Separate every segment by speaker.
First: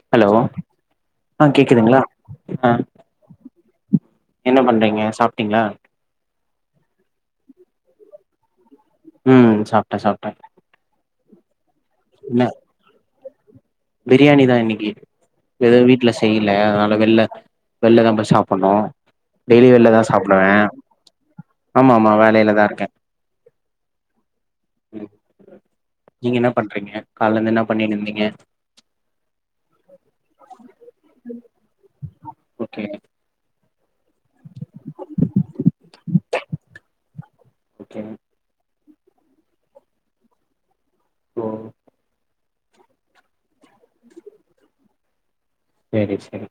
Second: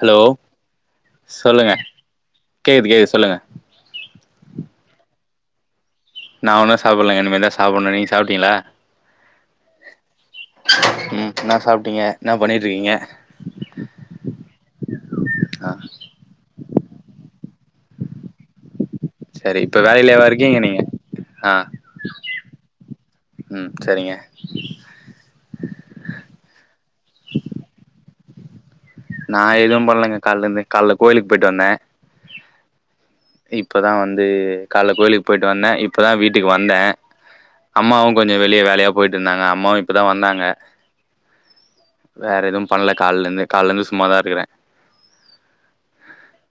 Speaker 1: Hello
Speaker 2: ஆ
Speaker 1: சொல்லுங்க
Speaker 2: கேக்குதுங்களா ஆ
Speaker 1: கேக்குது கேக்து சொல்லுங்க
Speaker 2: என்ன பண்றீங்க சாப்ட்டீங்களா
Speaker 1: நா ஒன்னு சாப்புட்லங்க இனிமேதா சாப்புடணு நீங்க சாப்ட்டீங்களா
Speaker 2: ம் சாப்ட்ட சாப்ட்ட
Speaker 1: ம் என்ன சாப்ட்டீங்க என்ன பண்ணிட்டு இருக்கீங்க
Speaker 2: பிரியாணி தா இன்னிக்கு
Speaker 1: ஆ
Speaker 2: எது வீட்ல செய்யல அதனால வெள்ல வெள்ல தா போயி சாப்டணு
Speaker 1: சரி
Speaker 2: டெய்லி
Speaker 1: இப்ப
Speaker 2: வெள்ள தா
Speaker 1: வேலையிலேவா
Speaker 2: சாப்டுவ
Speaker 1: இருக்கீங்க நீங்க ஆ
Speaker 2: ஆமா ஆமா வேலையிலதா இருக்க
Speaker 1: ம் சரிங்க
Speaker 2: நீங்க என்ன பண்றீங்க காலல இருந்து என்ன பண்ணின்னிருந்தீங்க
Speaker 1: நா எதும் பண்ணலங்க காலலரிந்து காலல கோயிலுக்கு போயிட்டு வந்த
Speaker 2: ஓகே
Speaker 1: இப்பதா வந் அது காலேல கோயிலுக்கு போய்ட்டு வந்தே இப்பதா வீட்டுக்கு வந்தே
Speaker 2: ஓகே
Speaker 1: அம்மாவு கொஞ்சோ வெளிய வேலயா போய்ட்டு இருந்தாங்க அம்மாவு இப்பதா வந்தாங்க
Speaker 2: ஓ
Speaker 1: வேற எதும் பண்ல காலேல இருந்தே காலேல இருந்தே சும்மா தா இருகுறே
Speaker 2: சேரி சேரி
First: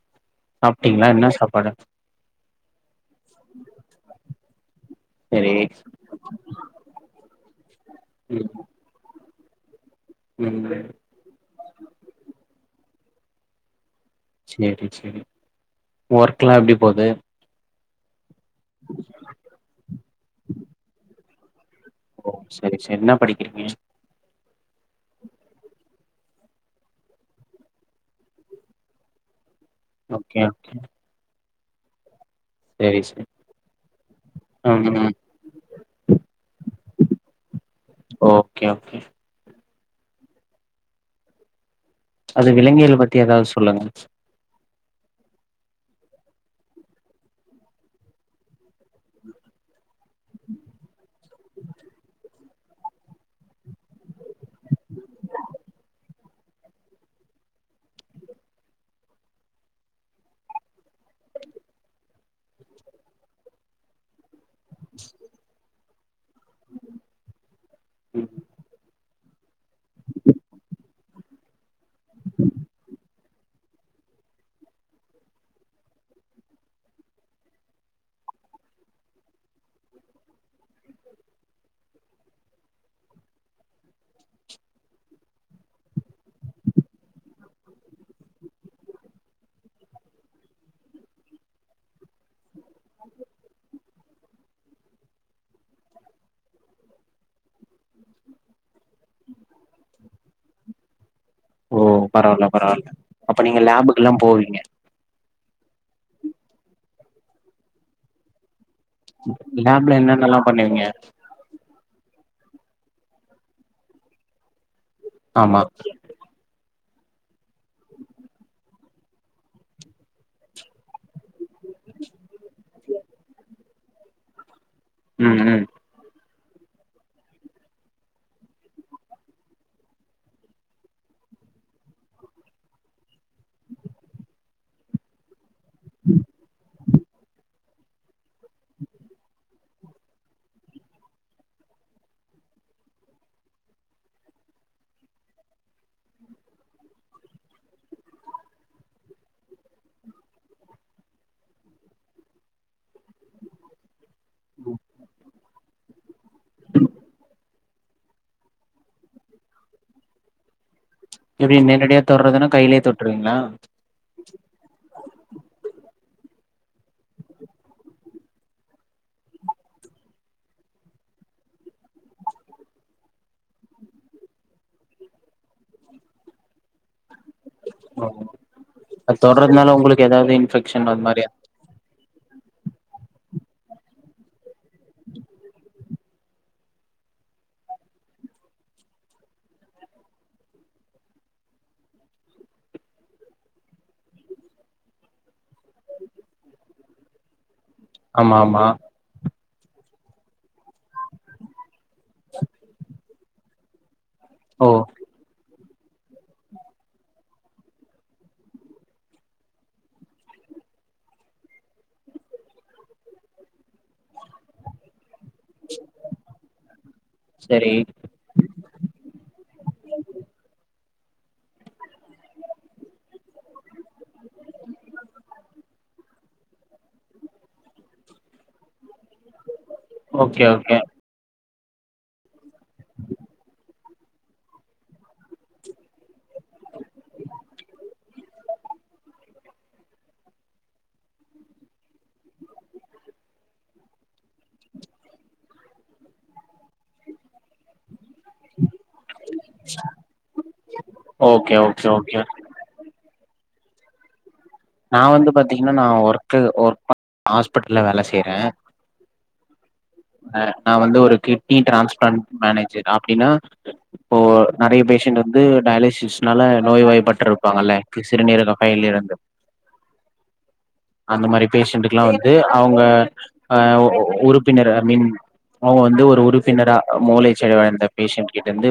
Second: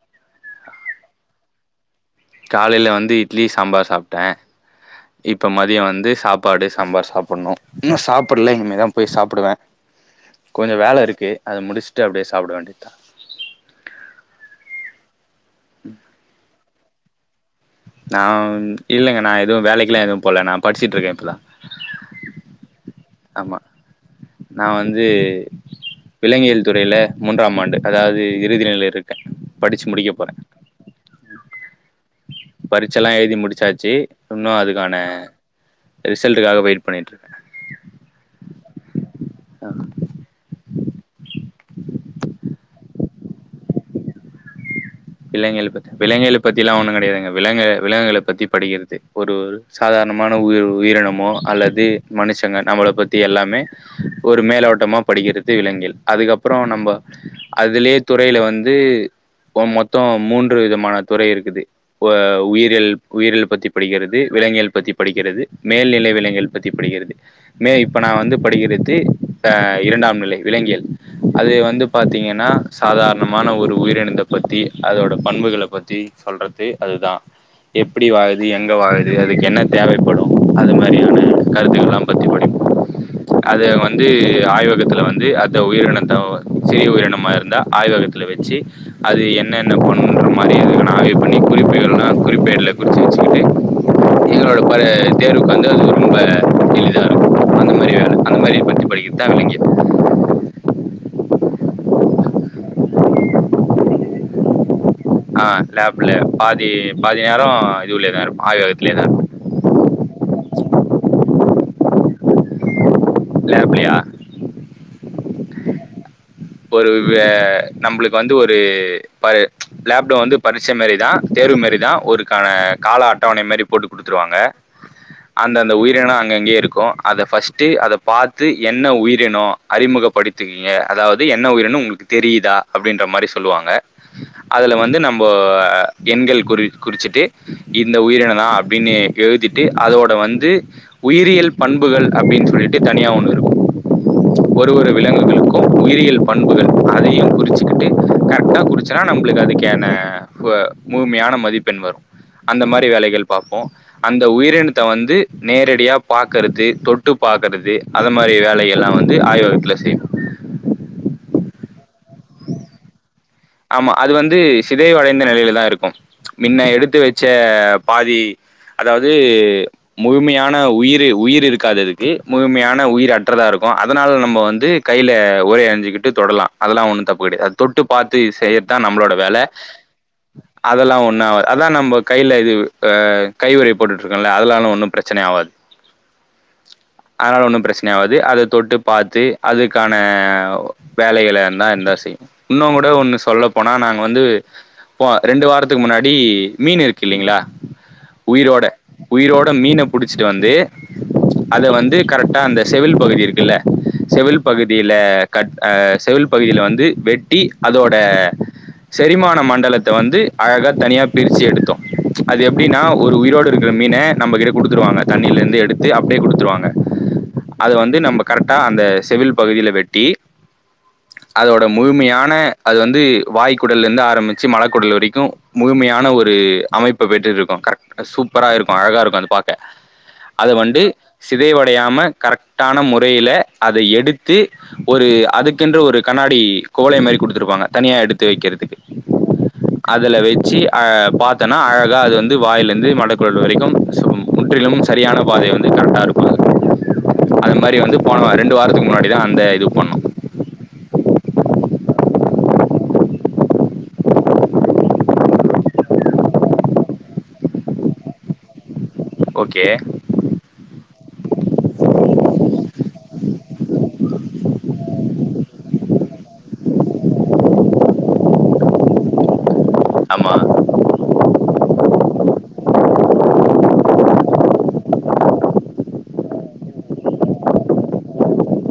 Speaker 2: சாப்ட்டீங்ளா என்ன சாப்பாடு
Speaker 1: காலேல வந்து இட்லி சாம்பார் சாப்ட்டேன் இப்ப
Speaker 2: சேரி
Speaker 1: மதியொ வந்து சாப் சாப்பாடு சாம்பார் சாப்பண்னு இன்னு சாப்படல
Speaker 2: ம்
Speaker 1: இனிமே தா போய் சாப்டுவே
Speaker 2: ம்
Speaker 1: கொஞ்சொ வேல இருக்கு அத முடுஸ்ட்டு அப்டியே சப்ட வேண்டிதா
Speaker 2: சேரி சேரி ஒர்க்ல்லா எப்டி போது
Speaker 1: நா வந்து இல்லங்க நா எதுவு வேலைக்கல்லா எதுவு போல நா படுச்சுட் இருக்கே இப்பதா
Speaker 2: ஓ சரி சரி என்னா
Speaker 1: ஆமா நா வந்து விலங்கியல் துறைல மூன்றாம் ஆண்டு அதாவது இறுதி நிலை இருக்கே படுச்சு முடிக்க போறே
Speaker 2: ஓகே ஓகே சரி
Speaker 1: பரிச்சல்லா
Speaker 2: சரி
Speaker 1: எழுதி முடுச்சாச்சு இன்னு
Speaker 2: ம்
Speaker 1: அதுக்கான
Speaker 2: ம்
Speaker 1: ரிசல்ட்டுக்காக வெயிட் பண்ணிட்டு இருக்கே
Speaker 2: ஓகே ஓகே
Speaker 1: ஆ
Speaker 2: அது விலங்கியல் பத்தி ஏதாவது சொல்லுங்க
Speaker 1: விலங்கியள பத்தி விலங்கியல பத்தில்லா ஒண்ணு கெடையாதுங்க விலங்கு விலங்குகள பத்தி படிக்கிறது ஒரு சாதாரணமான உயிர் உயிரினமோ அல்லது மனுஷங்க நம்மள பத்தி எல்லாமே ஒரு மேலோட்டமா படிக்கிறது விலங்கியல் அதுக்கப்பறோ நம்ப அதுலயே துறையில வந்து இப்ப மொத் தோ மூன்று விதமான துறை இருக்குது வ உயிரியல் உயிரியல பத்தி படிக்கிறது து விலங்கியல் பத்தி படிக்கிறது மேல்நிலை விலங்கியல் பத்தி படிக்கிறது மே இப் இப்ப நா வந்து படிக்கிறது அ இரண்டாம் நிலை விலங்கியல் அது வந்து பாத்தீங்கன்னா சாதாரணமான ஒரு உயிரினத்த பத்தி அதோட பண்புகள பத்தி சொல்றது அதுதா எப்டி வாழுது எங்க வாழுது அதுக்கு என்ன தேவைப்படும் அது மாதிரியான கருத்துக்கள்லாம் பத்தி படிப்போ அத வந்து ஆய்வகத்துல வந்து அந்த உயிரினத்த வ சிறிய உயிரினமா இருந்தா ஆய்வகத் துல வச்சு அது என் என்ன என்ன பண்ணனுன்ற மாரி அதுக்கான ஆய்வு பண்ணி குறிப்பு இல்லேனா குறிப்பேடுல குறுச்சு வச்சுக்கிட்டு [unintelligible] தேர்வுக்கு வந்து அது ரொம்ப எளிதா இருக்கு அந்த மாரியான அந்த மாரி பத்தி படிக்கிறது தா விலங்கியல்
Speaker 2: ஓ பரவால்ல பரவால்ல அப்ப நீங்க லேபுக்கு எல்லா போவீங்க
Speaker 1: ஆ லேப்ல பாதி பாதி நேரோ இது உள்ளயேதா இருப்போ ஆய்வகத்லயே தா
Speaker 2: லேப்ல என்னன்னல்லா பண்ணுவீங்க
Speaker 1: லேப்லயா
Speaker 2: ஆமா
Speaker 1: ஒரு வ நம்பளுக்கு வந்து ஒரு பாது லேப்ல வந்து பறுச்ச மாரி தா தேர்வு மாரி தா ஒருக்கான கால அட்டவணை மாரி போட்டு குடுத்துருவாங்க
Speaker 2: ம்
Speaker 1: அந்த
Speaker 2: ம்
Speaker 1: அந்த உயிரினோ அங்கங்கயே இருக்கு அத ஃபஸ்ட்டு அத பாத்து என்ன உயிரினோ அறிமுகப்படுத்திகங்க அதாவது அது என்ன உயிரனம் உங்களுக்கு தெரிதா அப்டின்ற மாரி சொல்லுவாங்க அதுல வந்து நம்ப அ எண்கள் குறி குறிச்சுட்டு இந்த உயிரின தா அப்டின்னு எழுதி ட்டு அதோட வந்து உயிரியல் பண்புகள் அப்டின் சொல்லிட்டு தனியா ஒண்ணு இருக்கு ஒரு ஒரு விலங்குகளுக்கு உயிரிய பண்புகள் அதையு குறிச்சுக்கிட்டு கரெக்டா குறிச்சனா நம்ளுக்கு அதுக்கான ப்ப முழுமையான மதிப்பெண் வரு அந்த மாரி வேலைகள் பார்ப்போ அந்த உயிரினத்த வந்து நேரடியா பாக்கறது தொட்டு பாக்கறது அது மாதிரி வேலை எல்லா வந்து ஆய்வகத்துல செய்வோ
Speaker 2: எப்டி நேரடியா தொட்றதுனா கையிலயே தொட்டுருவீங்ளா
Speaker 1: ஆமா அது வந்து சிதைவடைந்த நிலையில தா இருக்கு மின்ன எடுத்து வச்ச பாதி அதாவது முழுமையான உயிரு உயிர் இருக்காது அதுக்கு முழுமையான உயிர் அற்றதா இருக்கு அதனால நம்ம வந்து கையில ஒரைய அனிஞ்சிக்கிட்டு தொடலாம் அதெல்லாம் ஒன்னு தப்பு கெடையாது தொட்டு
Speaker 2: ஓ
Speaker 1: பாத்து செய்யர்த்தா நம்மளோட
Speaker 2: அது
Speaker 1: வேல
Speaker 2: தொட்றதுனால உங்களுக்கு ஏதாவது இன்ஃபெக்ஷன்
Speaker 1: அதெல்லா
Speaker 2: அது
Speaker 1: ஒன்னு
Speaker 2: மாரி
Speaker 1: ஆவா அதா நம்ம கையில இது ஆ கைவுறை போட்டுட்டு இருக்கல்ல அதனால ஒன்னு பிரச்சனை ஆவாது அதனால ஒண்ணு பிரச்சனை ஆவாது அத தொட்டு பாத்து அதுக்கான வேலைகளைனா என்ன எந்த செய்யு இன்னுங்கூட ஒண்ணு சொல்ல போனா நாங்க வந்து ரெண்டு வாரத்துக்கு முன்னாடி மீன் இருக்கு இல்லிங்ளா
Speaker 2: ஆமா
Speaker 1: உயிரோட
Speaker 2: ஆமா
Speaker 1: உயிரோட மீன புடிச்சிட்டு வந்து அத வந்து கரெக்டா அந்த செவில் பகுதி இருக்குல்ல செவில்
Speaker 2: ஓ
Speaker 1: பகுதியில கட் செவில் பகுதியில வந்து வெட்டி அதோட செரிமான மண்டலத்த வந்து அழகா தனியா பிரிச்சு எடுத்தோ அது எப்டின்னா ஒரு உயிரோடு இருக்குற மீன நம்மகிட்ட குடுத்துருவாங்க தண்ணியில இருந்து எடுத்து அப்படியே குடுத்துருவாங்க
Speaker 2: சரி
Speaker 1: அது வந்து நம்ம கரெக்டாக அந்த செவுல் பகுதியில வெட்டி அதோட முழுமையான அது வந்து வாய்க்குடல்லந்து ஆரம்பிச்சு மழக்குடல் வரைக்கு முழுமையான ஒரு அமைப்ப பெற்றுருக்கு கரெக்ட் சூப்பரா இருக்கு அழகா இருக்கு அத பாக்க
Speaker 2: ஓகே
Speaker 1: அத
Speaker 2: ஓகே
Speaker 1: வண்டு சிதைவடையாம கரெக்டான முறையில அத எடுத்து ஒரு அதுக்கென்ற ஒரு கண்ணாடி கோலை மாரி குடுத்துருப்பாங்க தனியா எடுத்து வக்றதுக்கு அதுல வச்சு அ பாத்தன்னா அழகா அது வந்து வாயில இருந்து மடக்குழல் வரைக்கு சும் முற்றிலுமும் சரியான பாதை வந்து கரெக்டா இருக்கு அந்த மாரி வந்து போன ரெண்டு வாரத்துக்கு முன்னாடிதா அந்த இது பண்ணோ
Speaker 2: ஓகே ஓகே ஓகே நான் வந்து பாத்திங்ன்னா நான் ஒர்க்கு ஒர்க் பன் ஹாஸ்பிட்டல்ல வேல செய்றே
Speaker 1: ஓகே
Speaker 2: அ நான் வந்து ஒரு கிட்னி டிரான்ஸ்பிளான்ட் மேனேஜர் அப்டின்னா இப்போ நெறைய பேஷண்ட் வந்து டயோலிசிஸ்னால நோய்வாய்ப்பற்று இருப்பாங்கள்ல்ல சிறுநீரக ஃபெயிலியர் அந்த
Speaker 1: ஆமா
Speaker 2: அந்த மாரி பேஷண்ட்டக்ல்லா வந்து அவுங்க அ உறுப்பினர்ர மின் அவுங்க வந்து ஒரு உறுப்பினரா மூளை சிதைவடைந்த பேஷண்ட் கிட்டருந்து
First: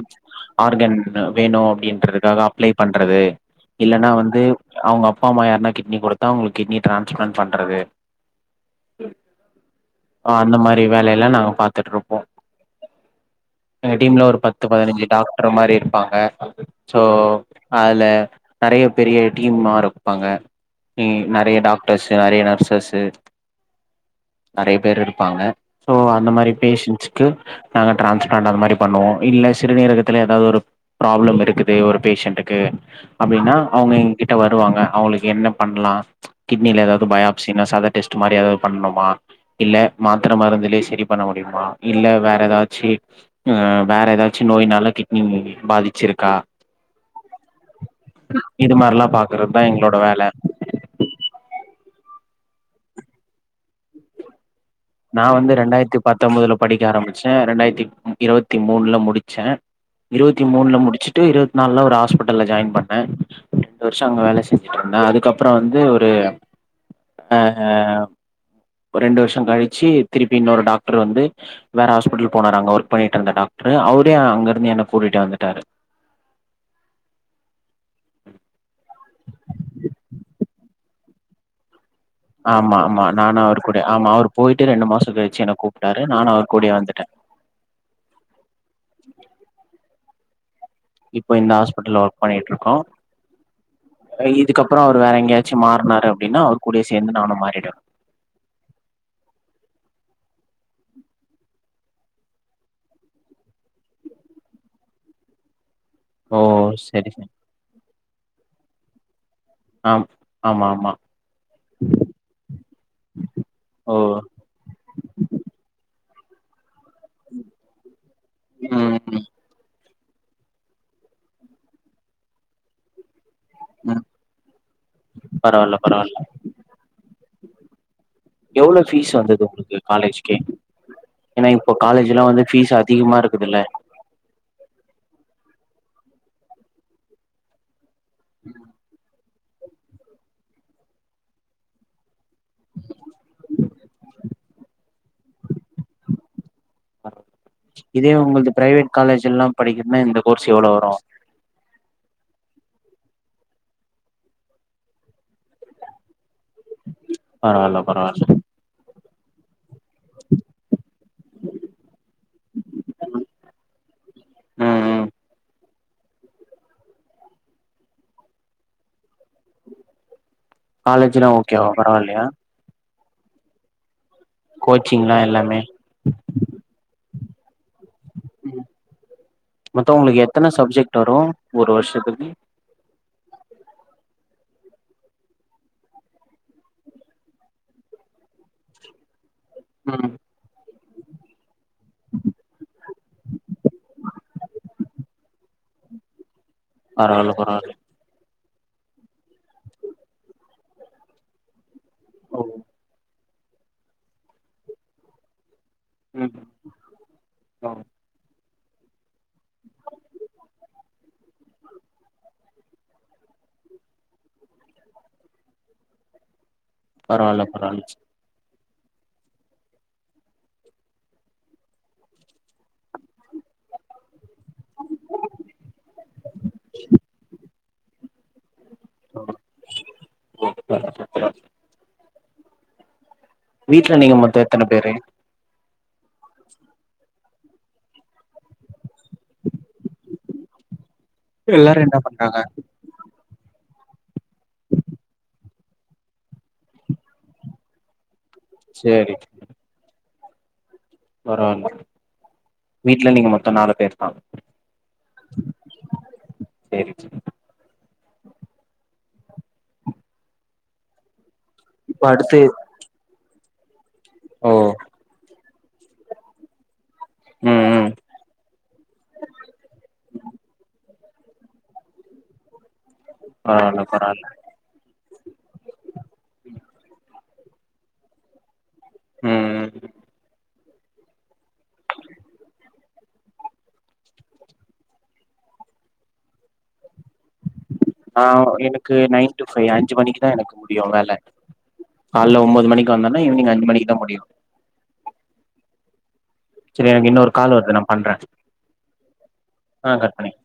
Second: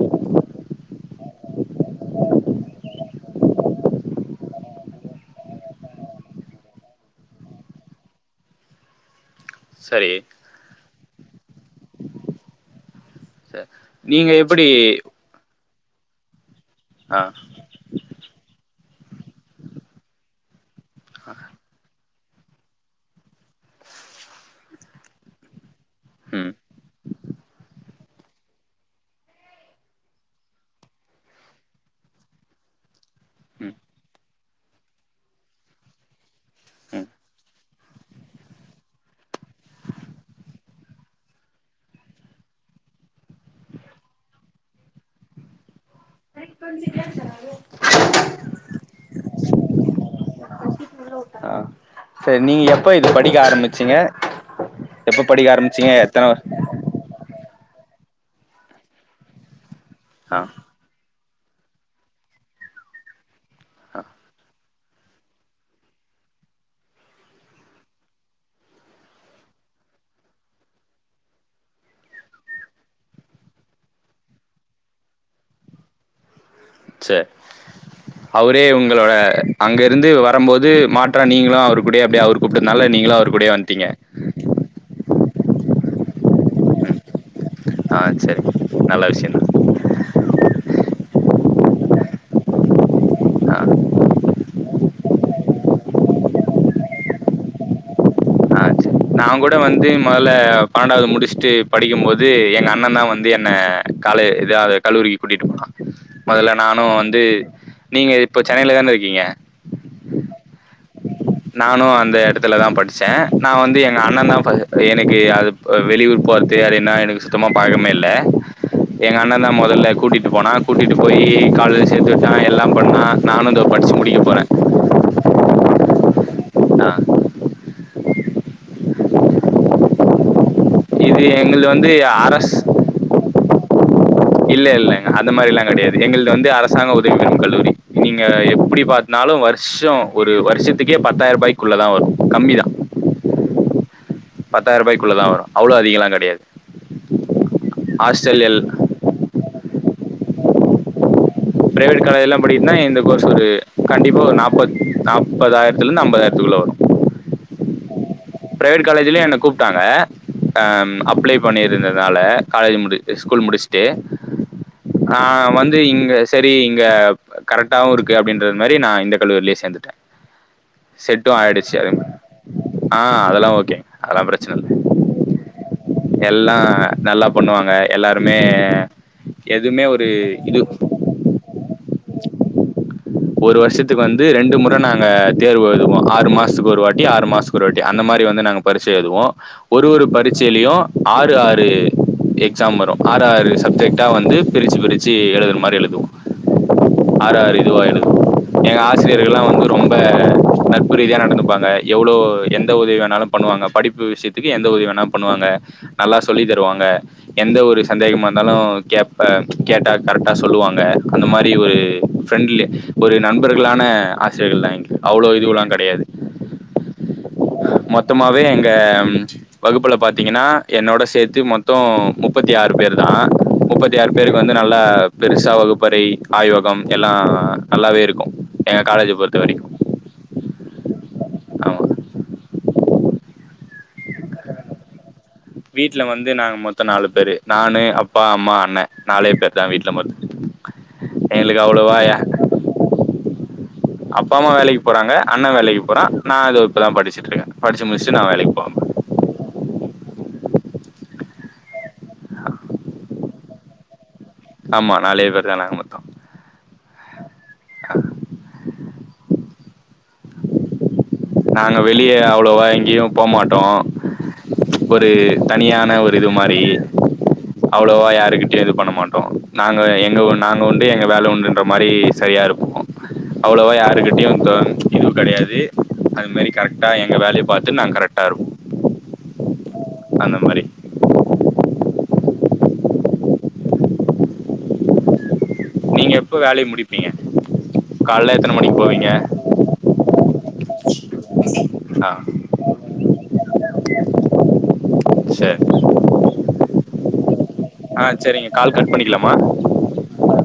Speaker 2: ஆர்கன் வேணு அப்டின்றதுக்காக அப்ளை பண்றது இல்லன்னா வந்து அவுங்க அப்பா அம்மா யார்னா கிட்னி கொடுத்தா அவுங்ளுக்கு கிட்னி ட்ரான்ஸ்பிளான்ட் பண்றது ம்
Speaker 1: சரி
Speaker 2: அந்த மாரி வேலை எல்லா நாங்க பாத்துட்ருப்போ
Speaker 1: ச
Speaker 2: எங்க டீம்ல
Speaker 1: நீங்க
Speaker 2: ஒரு பத்து
Speaker 1: எப்டி
Speaker 2: பதினஞ்சு டாக்டர் மாரி இருப்பாங்க சோ
Speaker 1: ஆ
Speaker 2: அதில நெறைய பெரிய டீம்மா இருப்பாங்க நெறைய டாக் டர்ஸ்ஸு நெறைய நர்சஸ்ஸு நெறைய பேர் இருப்பாங்க சோ அந்த மாரி
Speaker 1: ம்
Speaker 2: பேஷன்ட்ஸ் க்கு நாங்க டிரான்ஸ்பிளான்ட் அந்த மாரி பண்ணுவோம் இல்ல சிறுநீரகத்துல ஏதாது ஒரு ப்ராப்ளம் இருக்குது ஒரு பேஷன்ட்டுக்கு அப்டின்னா
Speaker 1: ம்
Speaker 2: அவுங்க எங்க கிட்ட வருவாங்க அவுங்களுக்கு என்ன பண்லா கிட்னில ஏதாது
Speaker 1: ம்
Speaker 2: பயாப்சின் சாதா டெஸ்ட் மாரி ஏதாது பண்ணணுமா இல்ல மாத்தர மருந்து லே சரி பண்ண முடியுமா இல்ல வேற ஏதாச்சி வேற ஏதாச்சு நோய்னால கிட்னி பாதிச்சிருக் கா இது மாரில்லா பாக்குறதான் எங்ளோட வேல
Speaker 1: ஆ சரி நீங்க எப்ப இது படிக்க ஆரம்மிச்சீங்க எப்ப
Speaker 2: நா வந்து
Speaker 1: படிக்க ஆரம்மிச்சீங்க
Speaker 2: ரெண்டாயிரத்தி
Speaker 1: எத்தன
Speaker 2: பத்தொன்பதுல படிக்க ஆரம்மிச்சேன் ரெண்டாயித்தி இரவத்தி மூணுல முடிச்சேன்
Speaker 1: ஆ
Speaker 2: இரவத்தி மூணுல முடிச்சி ட்டு இருவத்தி நாலுல ஒரு ஹாஸ்பட்டல்ல ஜாயின் பண்ண ரெண்டு வர்ஷோ அங்க வேல செஞ்சிட்டுருந்த அதுக்கப்ரோ வந்து ஒரு அ ஒர் ரெண்டு வர்ஷோ கழிச்சு திருப்பி இன்னொரு டாக்ட்ரு வந்து வேற ஹாஸ்பிட்டல் போனாரு அங்க ஒர்க் பண்ணிட்ருந்த டாக்ட்ரு அவரே அங்க இருந்து என்ன கூட்டிட்டு வந்துட்டாரு
Speaker 1: செ அவரே உங்களோட அங்க இருந்து வரம்போது மாற்றா நீங்ளா அவரு குடயே அப்டி அவரு
Speaker 2: ஆமா
Speaker 1: கூப்ட்டதுனால
Speaker 2: ஆமா
Speaker 1: நீங்களு அவரு
Speaker 2: நானு
Speaker 1: கூடயே
Speaker 2: அவர்
Speaker 1: வந்டிங்க
Speaker 2: ஆமா அவர் போயிட்டு ரெண்டு மாசம் கழிச்சு என்ன கூப்பிட்டாரு நானு அவர் கூடயே வந்துட்ட
Speaker 1: ஆ செரி நல்ல விஷய தா
Speaker 2: இப்ப இந்த ஹாஸ்பட்டல்ல ஒர்க் பண்ணிட்டுருக்கோ
Speaker 1: ஆ
Speaker 2: இதுக்கப்ரோ அவரு வேற எங்கயாச்சும் மாறனாரு அப்டின்னா அவரு கூடயே சேந்து நானு மாறிடுவேன்
Speaker 1: நா கூட வந்து மொதல்ல பன்னெண்டாது முடிச்சிட்டு படிக்கும்போது எங்க அண்ண தா வந்து என்ன கால இதாது கல்லூரிக்கு கூட்டிட்டு போனா
Speaker 2: ஓ
Speaker 1: மொதல்ல நானு
Speaker 2: சரி
Speaker 1: வந்து
Speaker 2: சரி
Speaker 1: நீங்க இப்ப சென்னைல தான இருக்கீங்க
Speaker 2: ஆம் ஆமா ஆமா
Speaker 1: நானு அந்த எடத்துல தா படிச்சேன் நா வந்து
Speaker 2: ஓ
Speaker 1: எங்க அண்ணன்ன நா எனக்கு அது வெளியூர் போறது அது என்னா எனக்கு சுத்தமா பழக்கமே இல்ல
Speaker 2: ம்
Speaker 1: எங்க
Speaker 2: ம்
Speaker 1: அண்ண தா மொதல்ல கூட்டிட்டு போனா கூட்டிட்டு போயி காலேஜ்ல சேத்து விட்டான் எல்லா பண்ணா நானு இந்தோ படிச்சு
Speaker 2: ம்.
Speaker 1: முடிக்க போறேன்
Speaker 2: பரவால்ல பரவால்ல
Speaker 1: நான்
Speaker 2: எவ்ளோ ஃபீஸ் வந்துது உங்ளுக்கு காலேஜ்கே
Speaker 1: இது
Speaker 2: எனா
Speaker 1: எங்களுது
Speaker 2: இப்ப
Speaker 1: வந்து
Speaker 2: காலேஜ்லா வந்து
Speaker 1: அரசு
Speaker 2: ஃபீஸ் அதிகமா இருக்குதுல்ல
Speaker 1: இல்ல இல்லங்க அந்த மாரில்லா கெடையாது எங்கள்து வந்து அரசாங்க உதவி பெறும் கல்லூரி நீங்க எப்டி பாத்னாலும் வர்ஷோ ஒரு வர்ஷத்துக்கே பத்தாயிரூபாய்க்குள்ள தா வரும் கம்மிதா பத்தாயிரரூபாய்க்குள்ள தா வரும் அவ்ளோ அதிகலா கெடையாது
Speaker 2: இதே
Speaker 1: ஹாஸ்டல்
Speaker 2: உங்கள்து
Speaker 1: எல்
Speaker 2: பிரைவேட் காலேஜ் எல்லா படிக்கணுனா இந்த கோர்ஸ் எவ்ளோ வரு
Speaker 1: பிரைவேட் காலேஜ் எல்லா படிக்கணுன்னா இந்த கோர்ஸ் ஒரு கண்டிப்பா ஒரு நாபத் நாப்பதாயிரத்துலேருந்து ஐம்பதாயிரத்துக்குள்ள வரு
Speaker 2: பரவால்ல பரவால்ல
Speaker 1: பிரைவேட் காலேஜ்லயு என்ன கூப்ட்டாங்க அ ம் அப்ளே பண்ணியிருந்ததால காலேஜ முடி ஸ்கூல் முடிச்ட்டு
Speaker 2: ம் ம்
Speaker 1: நாங்க வந் கது இங்க சரி இங்க கரெக்டாவு இருக்கு அப்டின்றது மாரி நா இந்த கல்லூரிலே சேந்துட்ட
Speaker 2: காலேஜ்லா
Speaker 1: செட்டு
Speaker 2: ஓகேவா
Speaker 1: ஆயிடுச்சு அதேமா
Speaker 2: பரவால்லையா
Speaker 1: ஆ அதல்லா ஓகே அதல்லா ப்ரெச்
Speaker 2: கோச்சிங்ல்லா எல்லாமே
Speaker 1: எல்லா நல்லா பண்ணுவாங்க எல்லாருமே எதுவுமே
Speaker 2: மொத்தோ
Speaker 1: ஒரு
Speaker 2: உங்களுக்கு எத்தன
Speaker 1: இது
Speaker 2: சப்ஜெக்ட் வரு ஒரு வருஷத்துக்கு
Speaker 1: ஒரு வருஷத்துக்கு வந்து ரெண்டு முற நாங்க தேர்வு எழுதுவோ ஆறு மாசத்துக்கு ஒரு வாட்டி ஆறு மாச ஒரு வாட்டி அந்த மாரி வந்து நாங்க பரிட்சை எழுதுவோ ஒரு ஒரு
Speaker 2: ம்
Speaker 1: பரிட்சையிலயு ஆறு ஆறு எக்ஸாம் வரு ஆறு ஆறு சப்ஜெக்ட்டா வந்து பிரிச்சி பிரிச்சி எழுதுற மாரி எழுதுவோ
Speaker 2: பரவால்ல
Speaker 1: ஆறு ஆறு
Speaker 2: பரவால்ல
Speaker 1: இதுவா எழுதுவோ எங்க ஆசிரியர்கள்ல்லா வந்து ரொம்ப நட்பு ரீதியா நடந்துப்பாங்க எவ்ளோ
Speaker 2: ஓ
Speaker 1: உதவி வேணாலு பண்ணுவாங்க படிப்பு விஷயத்துக்கு எந்த உதவி வேணா பண்ணுவாங்க நல்லா
Speaker 2: ம்
Speaker 1: சொல்லி தருவாங்க எந்த
Speaker 2: ஓ
Speaker 1: ஒரு சந்தேகமா இருந்தாலு கேட்பே கேட்டா கரெக்ட்டா சொல்லுவாங்க அந்த மாரி ஒரு ஃப்ரெண்ட்லி ஒரு நண்பர்களான ஆசியர்கள்தா எங்க்கு அவ்ளோ இதுவெல்லா கெடையாது
Speaker 2: பரவாயில்ல பரவாயில்ல
Speaker 1: மொத்தமாவே எங்க வகுப்புல பாத்தீங்கன்னா என்னோட சேத்து மொத்தோ முப்பத்தி ஆறு பேரு தா முப்பத் தியாரு பேருக்கு வந்து நல்லா பெருசா வகுப்பறை ஆய்வகம் எல்லா நல்லாவே இருக்கு எங்க காலேஜ பொறுத்த வரைக்கு
Speaker 2: [inaudible]
Speaker 1: ஆமா
Speaker 2: வீட்ல நீங்க மொத்தோ எத்தன பேரு
Speaker 1: [inaudible] வீட்ல வந்து நாங்க மொத்தோ நாலு பேரு நானு அப்பா அம்மா அண்ண நாலே பேரு தா வீட்ல மொத்த எங்களுக்கு
Speaker 2: எல்லாரு
Speaker 1: அவ்ளோவா
Speaker 2: என்ன பண்றாங்க
Speaker 1: அப்பா அம்மா வேலைக்கு போறாங்க அண்ண வேலைக்கு போறா நா இது இப்பதா படிச்சுட்டு இருக்கே படிச்சு முடிச்சுட்டு நா வேலைக்கு போவே
Speaker 2: சேரி பரவாயில்ல வீட்ல நீங்க மொத்தோ நாலு பேருதா
Speaker 1: ஆமா நாலே பேருதா நாங்க மொத்தோ
Speaker 2: சேரி
Speaker 1: நாங்க
Speaker 2: இப்ப
Speaker 1: வெளிய
Speaker 2: அடுத்து
Speaker 1: அவ்ளோவா எங்கியு போமாட்டோ
Speaker 2: ஓ
Speaker 1: ஒரு தனியான ஒரு இது மாரி
Speaker 2: ம் ம்
Speaker 1: அவ்ளோவா யாருக்கிட் இது பண்ண மாட்டோ நாங்க எங்க ஒன்னு நாங்க உண்டு எங்க வேல உண்டுன்ற மாரி சரியா இருப்போ அவ்ளவா
Speaker 2: பரவால்ல பரவால்ல
Speaker 1: யாருகிட்டயு தோ இதுவு கெடையாது அது மாரி கரெக்ட்டா எங்க வேலைய பாத் து நாங்க கரெக்ட்டா இருப்
Speaker 2: ம்
Speaker 1: அந்த மாரி நீங்க எப்ப வேலைய முடிப்பீங்க
Speaker 2: ஆ
Speaker 1: கால்ல எத்தன மணிக்கு
Speaker 2: எனக்கு
Speaker 1: போவீங்க
Speaker 2: நைன் டூ ஃபைவ் அஞ்சு மணிக்கு தா எனக்கு முடியு வேல
Speaker 1: ஆ
Speaker 2: கால்ல ஒன்போது மணிக்கு வந்தேனா ஈவ்னிங் அஞ்சு மணிக்கு தா முடியு
Speaker 1: சேர்
Speaker 2: சேரி எனக்கு இன்னொரு கால் வருது நா
Speaker 1: ஆ
Speaker 2: பண்றே
Speaker 1: சரிங்க கால் கட் பண்ணிக்கலாமா
Speaker 2: ஆ கட் பண்ணிக்